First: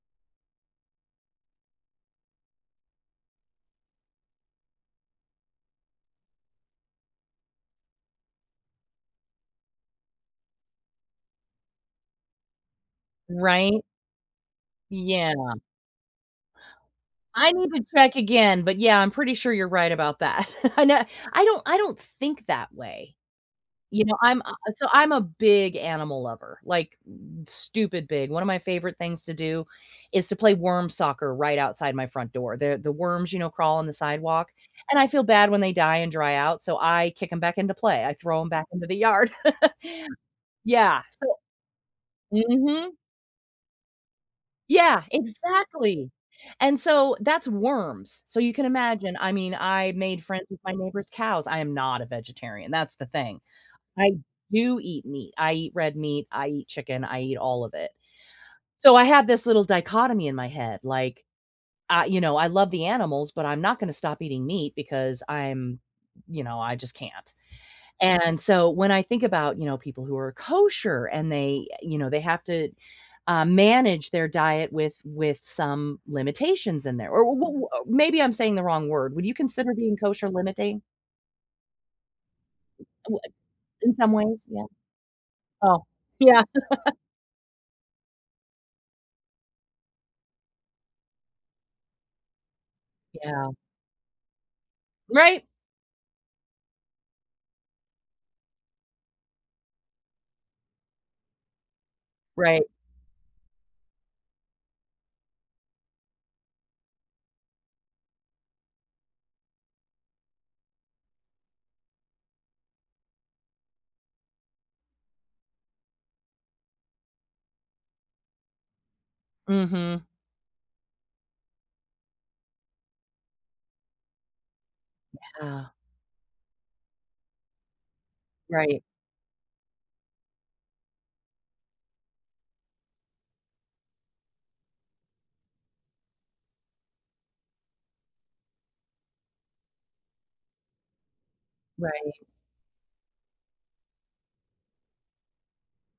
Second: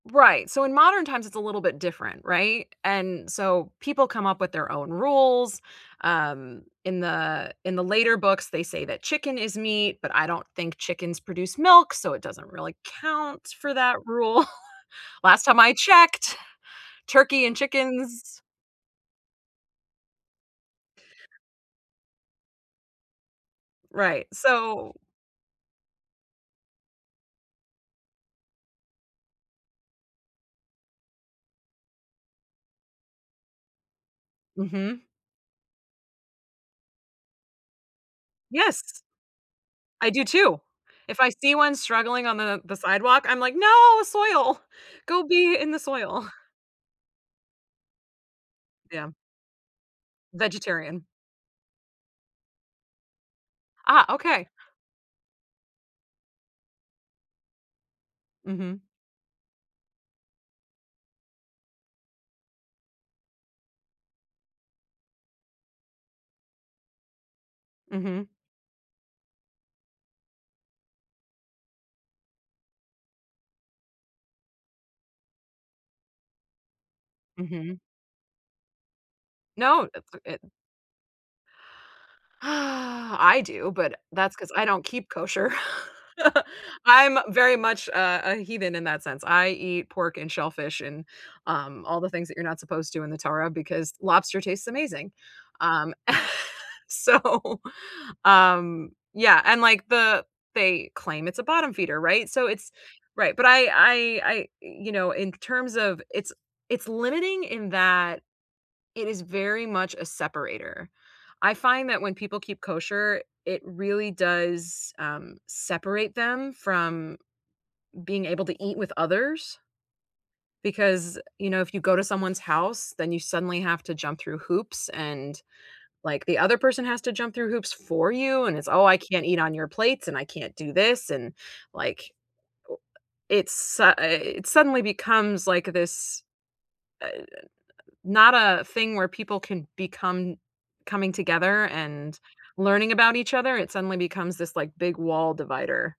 Right, so, in modern times it's a little bit different, right, and so people come up with their own rules, um, in the in the later books they say that chicken is meat, but I don't think chickens produce milk, so it doesn't really count for Right? that rule. Last Yeah. time I checked turkey I and need to check chickens again, but, yeah, I'm pretty sure you're right about that. I know I don't I don't think that way, you know Right, I'm a so, so I'm a big animal lover, like, stupid big one of my favorite things to do is to play worm soccer right outside my front door. The the worms, you know, crawl on the sidewalk, and Mhm. I feel bad when they die and dry out, so I kick ’em back into play, I throw ‘em back into the Yes. yard. I do too. Yeah If I so see one struggling on the the mhm. sidewalk, I'm like no soil. Yeah, Go be in the exactly, soil. and so that's worms, so you can Yeah. imagine I mean, I made friends with my Vegetarian. neighbor's cows I am not a vegetarian, that's the thing. Ah, I okay. do eat meat. I eat red meat, I eat chicken, I eat all of it. Mhm. So, I have this little dichotomy in my head like, I you know, I love the animals, but I'm not gonna stop eating meat because I'm, you know, I just can't, Mhm. and so when I think about, you know, people who are kosher and they, you know, they have to, um, manage their diet with with some limitations in there or wh what Mhm. maybe I'm saying the wrong word, would you consider No, being uh so kosher it limiting? Well I I do, In but some that's ways, 'cause yeah. I don't keep kosher. Oh, yeah. I'm very much a a heathen in that sense, I eat pork and shellfish and, um, all the things that you're not supposed to in the Torah, Yeah. because lobster tastes amazing, Right! um, so, um yeah, and like the they claim it's a bottom feeder, right, so Right. it's right, but I I I you know in terms of it's it's limiting in that it is very much a separator. I find that when people keep kosher, it really does, um, separate them from being able to eat with others. Mhm. Because, you know, if you go to someone's house, then you suddenly have to jump through hoops and Yeah. like the other person has to jump through hoops for you and it's, Right. "Oh, I can't eat on your plates and I can't do this." And like it's su it suddenly becomes like this, uh, not a thing where people can become coming together and Right. learning about each other, it suddenly becomes this like big wall divider.